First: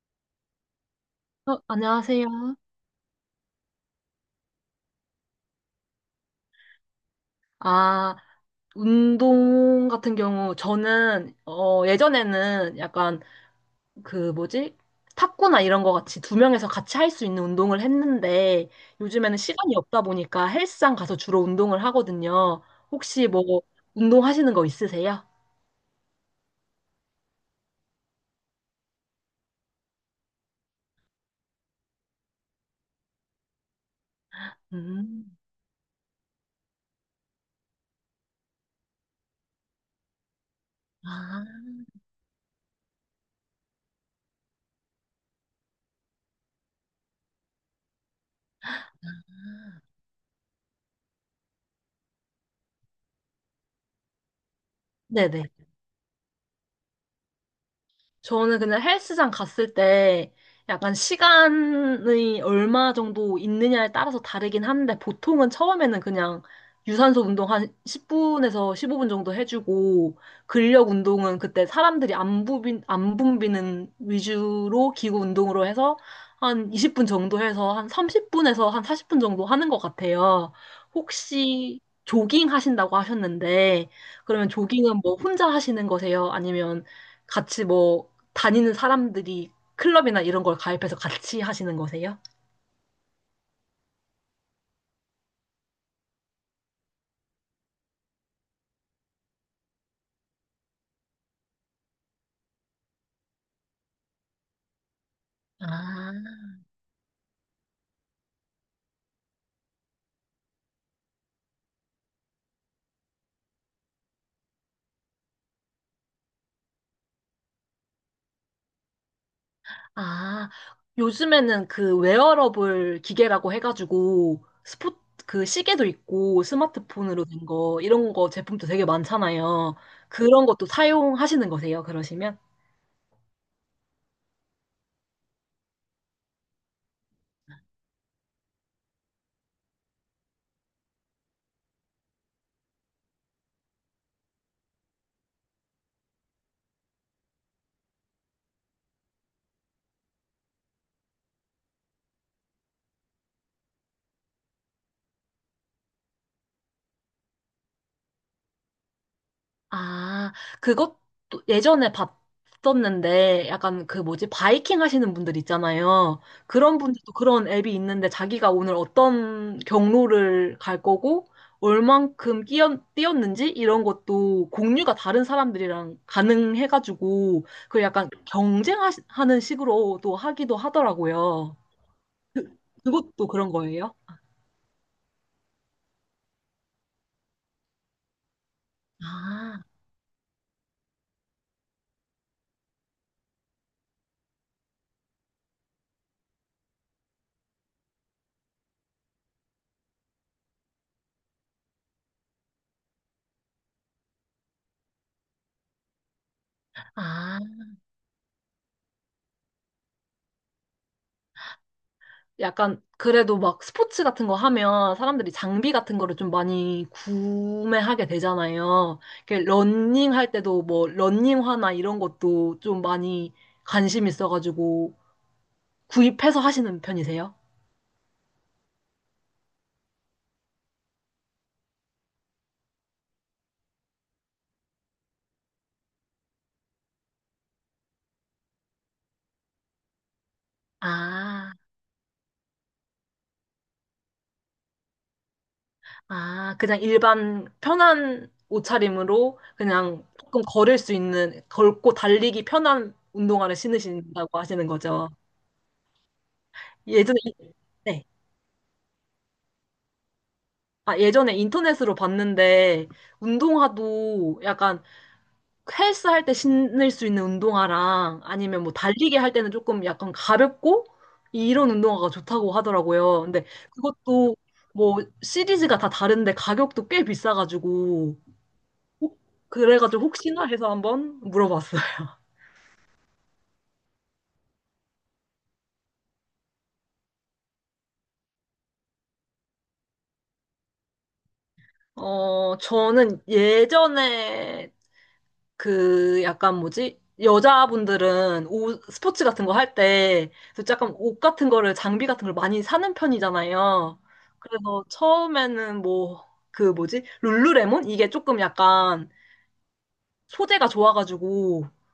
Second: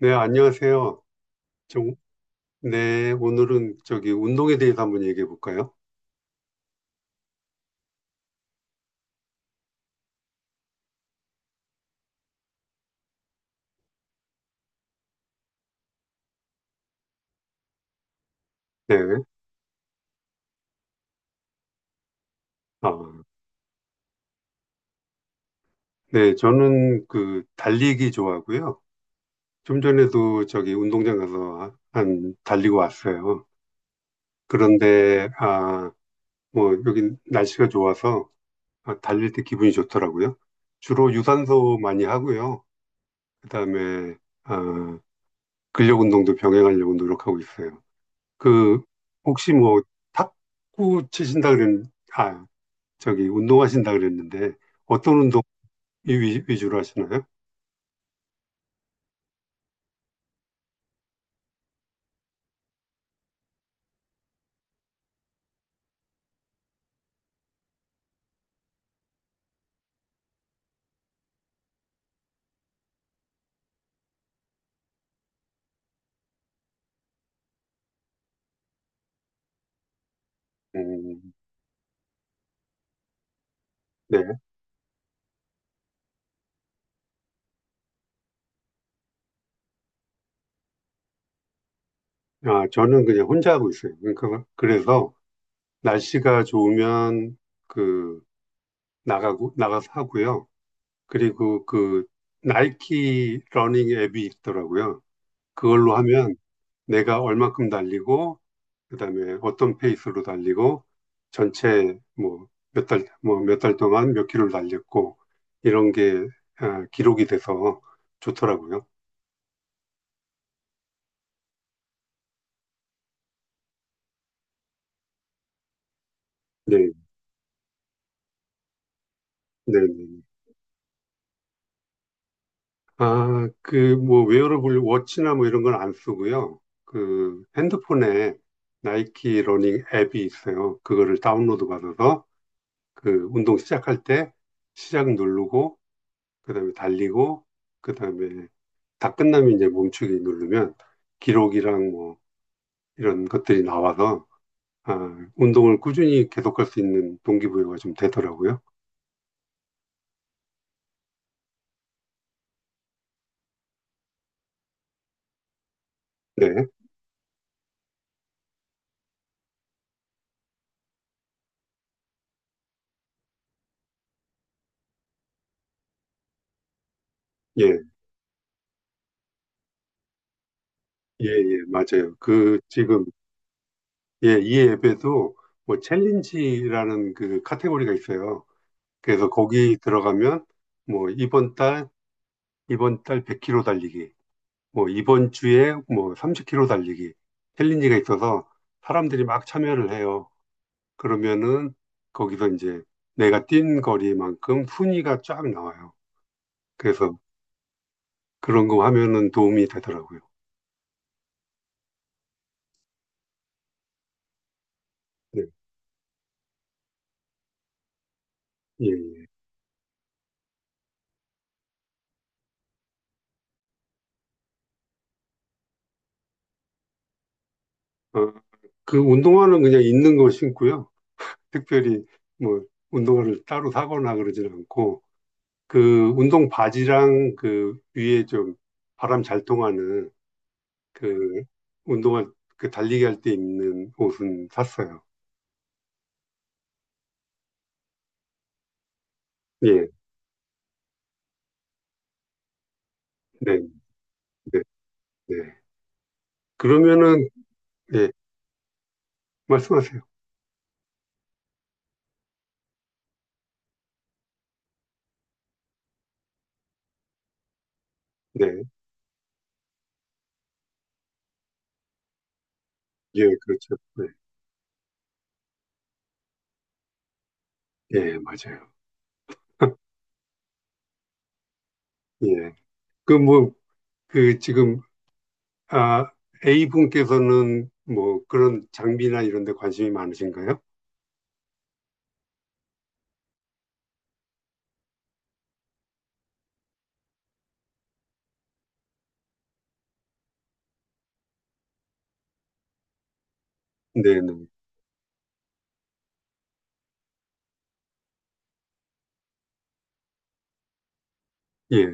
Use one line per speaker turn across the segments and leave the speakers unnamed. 네, 안녕하세요.
어,
좀,
안녕하세요.
네, 오늘은 저기 운동에 대해서 한번 얘기해 볼까요?
아, 운동 같은 경우, 저는, 예전에는 약간 그 뭐지? 탁구나 이런 거 같이 두 명에서 같이 할 수 있는 운동을 했는데,
네,
요즘에는 시간이 없다 보니까 헬스장 가서 주로 운동을 하거든요.
아,
혹시 뭐, 운동하시는 거 있으세요?
네, 저는 그 달리기 좋아하고요. 좀 전에도 저기 운동장 가서 한 달리고 왔어요. 그런데,
음,
아, 뭐, 여기 날씨가 좋아서 아, 달릴 때 기분이 좋더라고요. 주로
아,
유산소 많이 하고요. 그다음에, 아, 근력 운동도 병행하려고 노력하고 있어요. 그, 혹시 뭐, 탁구 치신다 그랬, 아, 저기 운동하신다 그랬는데 어떤 운동
네네.
위주로 하시나요?
저는 그냥 헬스장 갔을 때 약간 시간이 얼마 정도 있느냐에 따라서 다르긴 한데 보통은 처음에는 그냥 유산소 운동 한 10분에서 15분 정도 해주고 근력 운동은 그때 사람들이 안 붐비는 위주로 기구 운동으로 해서 한 20분 정도 해서 한 30분에서 한 40분 정도 하는 것 같아요.
음,
혹시 조깅 하신다고 하셨는데
네.
그러면 조깅은 뭐 혼자 하시는 거세요? 아니면 같이 뭐 다니는 사람들이 클럽이나 이런 걸 가입해서 같이 하시는 거세요?
아, 저는 그냥 혼자 하고 있어요. 그러니까 그래서 날씨가 좋으면 그 나가고 나가서 하고요. 그리고 그 나이키 러닝 앱이 있더라고요. 그걸로
아,
하면 내가 얼만큼 달리고 그다음에 어떤 페이스로 달리고 전체 뭐 몇 달, 뭐 몇 달 동안 몇 킬로를 달렸고 이런 게 아, 기록이 돼서 좋더라고요.
아, 요즘에는 그 웨어러블 기계라고 해가지고 스포 그 시계도 있고
네,
스마트폰으로 된 거 이런 거 제품도 되게 많잖아요.
네, 네.
그런 것도 사용하시는 거세요? 그러시면?
아, 그 뭐 웨어러블 워치나 뭐 이런 건 안 쓰고요. 그 핸드폰에 나이키 러닝 앱이 있어요. 그거를 다운로드 받아서 그 운동 시작할 때 시작 누르고 그다음에 달리고 그다음에 다 끝나면 이제 멈추기 누르면 기록이랑 뭐 이런 것들이 나와서 아, 운동을 꾸준히 계속할 수 있는 동기부여가 좀 되더라고요.
아, 그것도 예전에 봤었는데 약간 그 뭐지 바이킹 하시는 분들 있잖아요.
네,
그런 분들도 그런 앱이 있는데 자기가 오늘 어떤 경로를 갈 거고 얼만큼 뛰었는지 이런 것도 공유가 다른 사람들이랑 가능해가지고
예,
그 약간 경쟁하는 식으로도 하기도
예,
하더라고요.
예, 맞아요. 그 지금
그것도 그런 거예요?
예, 이 앱에도 뭐 챌린지라는 그 카테고리가 있어요. 그래서
아,
거기 들어가면 뭐 이번 달 100km 달리기, 뭐 이번 주에 뭐 30km 달리기 챌린지가 있어서 사람들이 막 참여를 해요. 그러면은 거기서 이제 내가 뛴 거리만큼 순위가 쫙 나와요. 그래서
아.
그런 거 하면은 도움이 되더라고요.
약간 그래도 막 스포츠 같은 거 하면 사람들이
네.
장비 같은 거를 좀 많이 구매하게
예.
되잖아요.
예.
이렇게 러닝 할 때도 뭐 러닝화나 이런 것도 좀 많이 관심 있어가지고 구입해서 하시는 편이세요?
어, 그 운동화는 그냥 있는 거 신고요. 특별히 뭐 운동화를 따로 사거나 그러진 않고 그 운동 바지랑 그 위에 좀 바람 잘 통하는 그
아,
운동화 그 달리기 할 때 입는 옷은 샀어요.
아, 그냥 일반 편한 옷차림으로
예.
그냥 조금 걸을 수 있는, 걸고 달리기 편한 운동화를
네.
신으신다고
네.
하시는 거죠.
네.
예전에,
그러면은
네.
예. 말씀하세요.
아, 예전에 인터넷으로 봤는데, 운동화도 약간 헬스 할 때 신을 수 있는 운동화랑 아니면
네.
뭐 달리기 할 때는 조금 약간 가볍고 이런 운동화가 좋다고
예,
하더라고요. 근데
그렇죠. 네.
그것도 뭐 시리즈가 다 다른데 가격도 꽤 비싸가지고,
예, 맞아요.
혹- 그래가지고 혹시나 해서 한번 물어봤어요.
예. 그 뭐, 그 지금, 아, A분께서는 뭐 그런 장비나 이런 데 관심이 많으신가요?
저는 예전에 그 약간 뭐지? 여자분들은 옷, 스포츠 같은 거 할 때, 그래서 약간 옷 같은 거를, 장비 같은 걸 많이 사는 편이잖아요.
네, 네.
그래서 처음에는 뭐, 그 뭐지? 룰루레몬? 이게 조금 약간 소재가 좋아가지고
예,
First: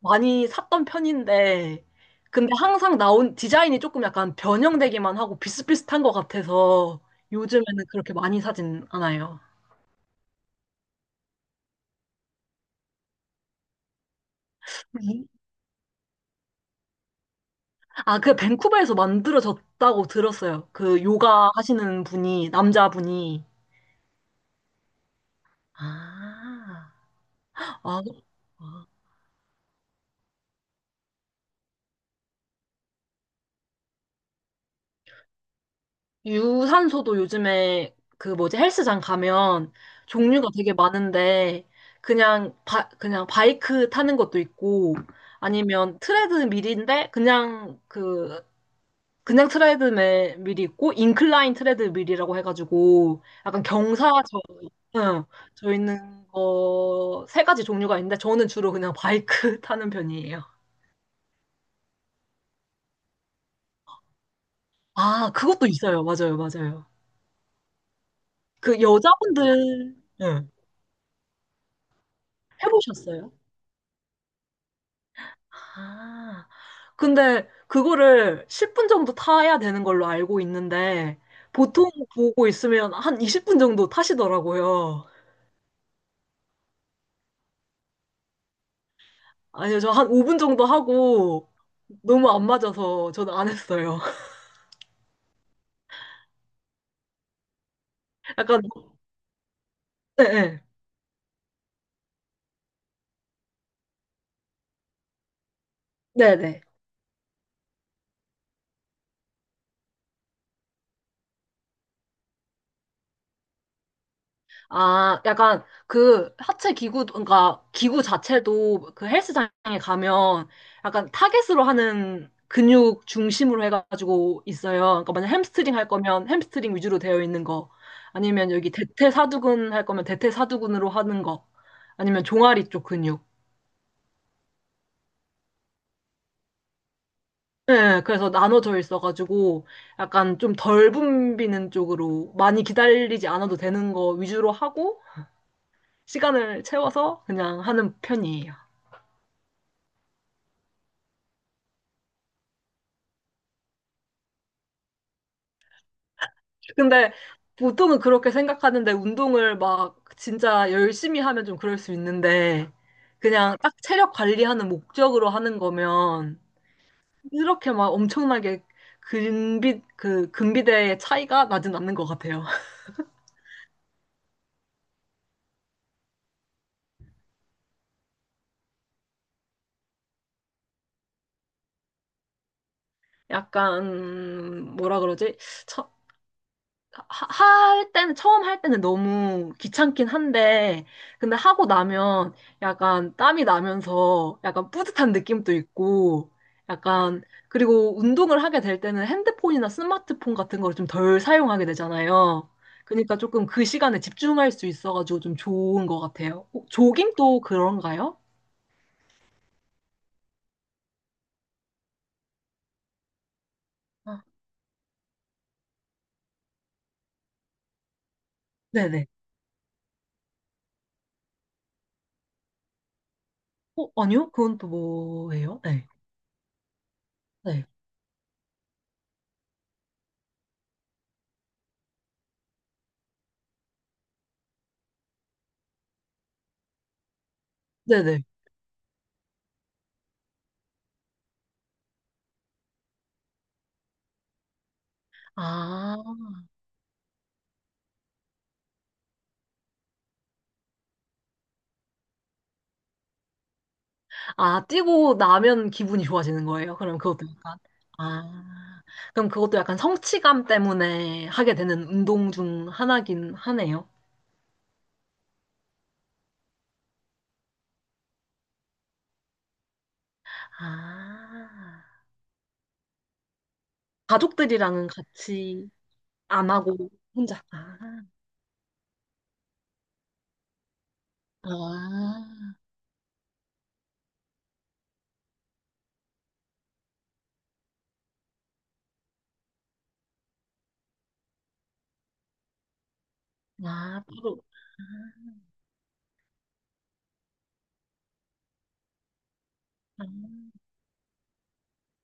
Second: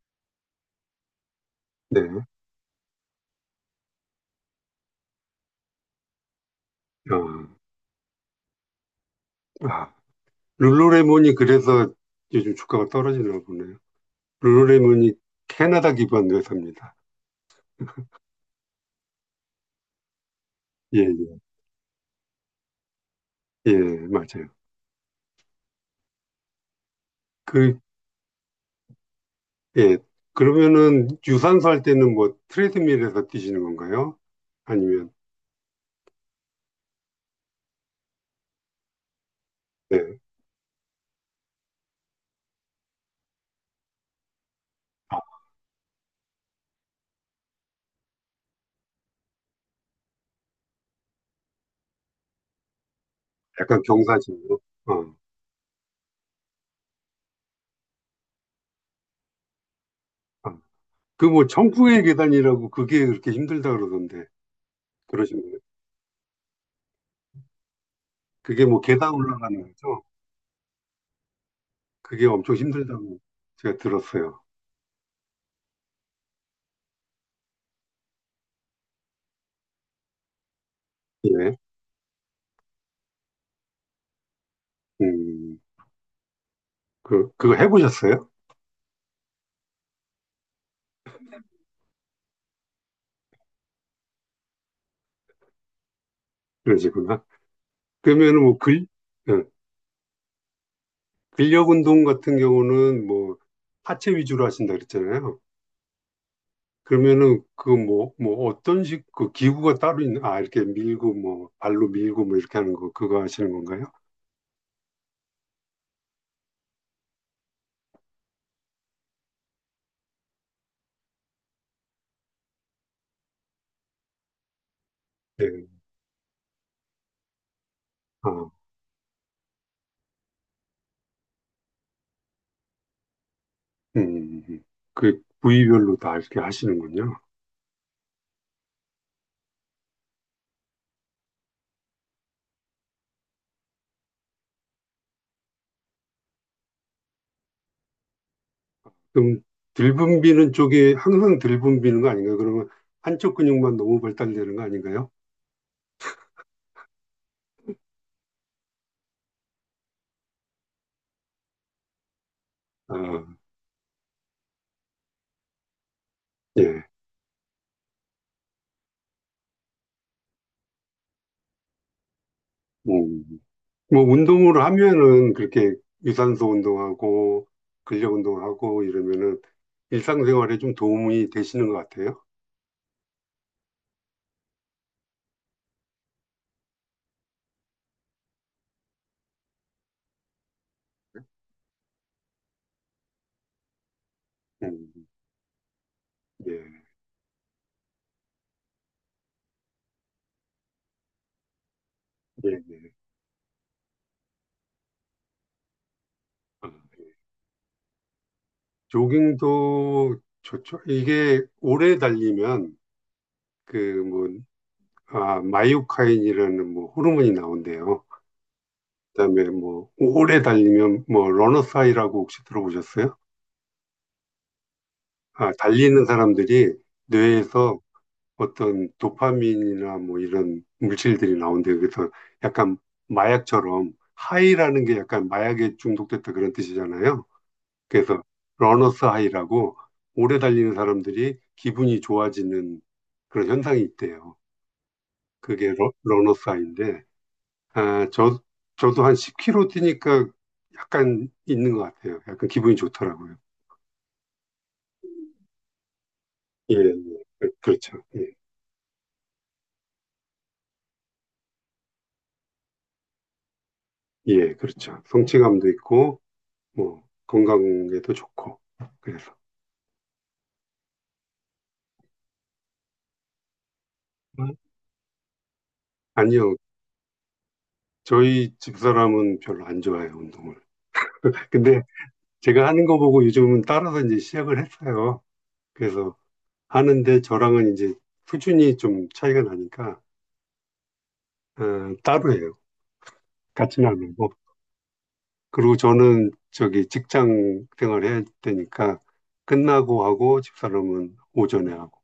많이 샀던 편인데,
네.
근데 항상 나온 디자인이 조금 약간 변형되기만 하고 비슷비슷한 것 같아서
아,
요즘에는 그렇게 많이 사진 않아요.
아, 룰루레몬이 그래서 요즘 주가가 떨어지나 보네요. 룰루레몬이 캐나다 기반 회사입니다.
아, 그 밴쿠버에서 만들어졌다고 들었어요.
예,
그
예,
요가 하시는 분이, 남자분이.
예, 맞아요.
아,
그,
아, 아.
예. 그러면은 유산소 할 때는 뭐 트레드밀에서 뛰시는 건가요? 아니면,
유산소도 요즘에 그 뭐지 헬스장 가면
네.
종류가 되게 많은데 그냥 바이크 타는 것도 있고
아,
아니면 트레드밀인데 그냥 트레드 밀이 있고 인클라인 트레드 밀이라고 해가지고 약간
약간
경사져
경사진으로? 어.
응, 있는 거 3가지 종류가 있는데 저는 주로 그냥 바이크 타는 편이에요.
어. 그 뭐 정풍의 계단이라고 그게 그렇게 힘들다 그러던데 그러
아,
시 거예요?
그것도 있어요. 맞아요, 맞아요.
그게 뭐
그
계단 올라가는
여자분들
거죠?
응.
그게 엄청 힘들다고
해보셨어요?
제가 들었어요.
아, 근데 그거를 10분 정도 타야 되는 걸로 알고 있는데
예.
보통 보고 있으면 한 20분 정도 타시더라고요.
음. 그 그거 해보셨어요?
아니요, 저 한 5분 정도 하고 너무 안 맞아서 저는 안 했어요.
그러시구나. 그러면은 뭐
약간,
근, 예,
네, 네.
근력 운동 같은 경우는 뭐 하체 위주로 하신다 그랬잖아요.
네네.
그러면은 그 뭐 뭐 어떤 식 그 기구가 따로 있는 아 이렇게 밀고 뭐 발로 밀고 뭐 이렇게 하는 거 그거 하시는 건가요?
아, 약간 그 하체 기구, 그러니까 기구 자체도 그 헬스장에 가면 약간 타겟으로 하는 근육 중심으로 해가지고 있어요. 그러니까 만약
네.
햄스트링 할 거면 햄스트링 위주로 되어 있는 거,
아,
아니면 여기 대퇴사두근 할 거면 대퇴사두근으로 하는 거, 아니면 종아리 쪽 근육.
음, 음, 음. 그 부위별로 다 이렇게 하시는군요.
네, 그래서 나눠져 있어가지고 약간 좀 덜 붐비는 쪽으로 많이 기다리지 않아도 되는 거 위주로 하고 시간을 채워서 그냥 하는 편이에요.
그럼 들분비는 쪽이 항상 들분비는 거 아닌가요? 그러면 한쪽 근육만 너무 발달되는 거 아닌가요?
근데 보통은 그렇게 생각하는데 운동을 막 진짜 열심히 하면 좀 그럴 수 있는데
아,
그냥 딱 체력 관리하는 목적으로 하는 거면
예.
이렇게 막 엄청나게 근비대의 차이가 나진 않는 것 같아요.
음. 뭐 운동을 하면은 그렇게 유산소 운동하고 근력 운동하고 이러면은 일상생활에 좀 도움이 되시는 것 같아요.
약간, 뭐라 그러지? 처- 하- 할 때는 처음 할 때는 너무 귀찮긴 한데 근데 하고 나면 약간 땀이 나면서 약간
음.
뿌듯한 느낌도 있고
예,
약간 그리고 운동을 하게 될 때는 핸드폰이나 스마트폰 같은 걸 좀 덜 사용하게
예,
되잖아요.
예.
그러니까 조금 그 시간에 집중할 수 있어가지고 좀 좋은 것 같아요. 어,
아, 예.
조깅도 그런가요?
조깅도 좋죠. 이게 오래 달리면 그
아,
뭐, 아, 마이오카인이라는 뭐 호르몬이 나온대요.
네네.
그다음에 뭐 오래 달리면 뭐 러너스하이라고 혹시 들어보셨어요?
어, 아니요? 그건 또
아,
뭐예요? 네.
달리는 사람들이
네.
뇌에서 어떤 도파민이나 뭐 이런 물질들이 나온대요. 그래서 약간 마약처럼 하이라는 게 약간 마약에 중독됐다 그런 뜻이잖아요. 그래서
네네.
러너스 하이라고 오래 달리는 사람들이 기분이 좋아지는 그런 현상이 있대요. 그게 러,
아.
러너스 하이인데 아, 저, 저도 한 10km 뛰니까 약간 있는 것 같아요. 약간 기분이 좋더라고요.
아, 뛰고 나면 기분이 좋아지는
예,
거예요.
예. 그- 그렇죠. 예,
아, 그럼 그것도 약간 성취감 때문에 하게 되는 운동 중 하나긴 하네요.
예, 그렇죠. 성취감도 있고, 뭐, 건강에도 좋고, 그래서.
아,
음.
가족들이랑은 같이 안
아니요,
하고 혼자. 아,
저희 집사람은 별로 안 좋아해요, 운동을. 근데
아,
제가 하는 거 보고 요즘은 따라서 이제 시작을 했어요. 그래서 하는데 저랑은 이제 수준이 좀 차이가 나니까, 어, 따로 해요. 같이는 안
아,
하고.
따로.
그리고 저는 저기 직장 생활 해야 되니까 끝나고
아,
하고 집사람은 오전에 하고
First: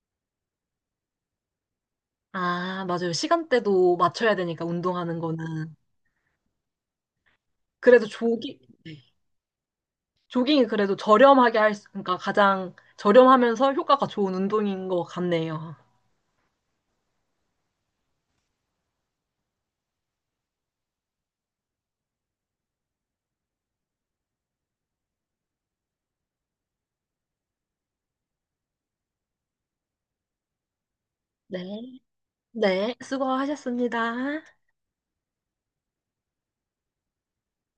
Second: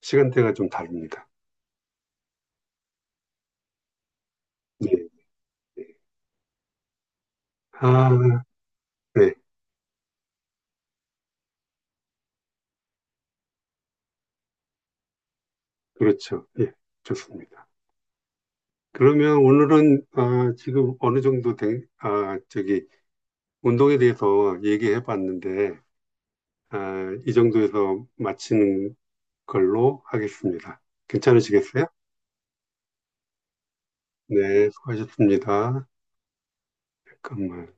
시간대가 좀 다릅니다.
아, 맞아요. 시간대도 맞춰야 되니까
예.
운동하는 거는.
예.
그래도
아,
네.
네.
조깅이 그래도 저렴하게 할 수, 그러니까 가장 저렴하면서 효과가 좋은 운동인 것 같네요.
그렇죠. 예. 좋습니다. 그러면 오늘은 아, 지금 어느 정도 된, 아, 저기 운동에 대해서 얘기해 봤는데 아, 이 정도에서 마치는 걸로 하겠습니다.
네.
괜찮으시겠어요?
네, 수고하셨습니다.
네, 수고하셨습니다. 잠깐만.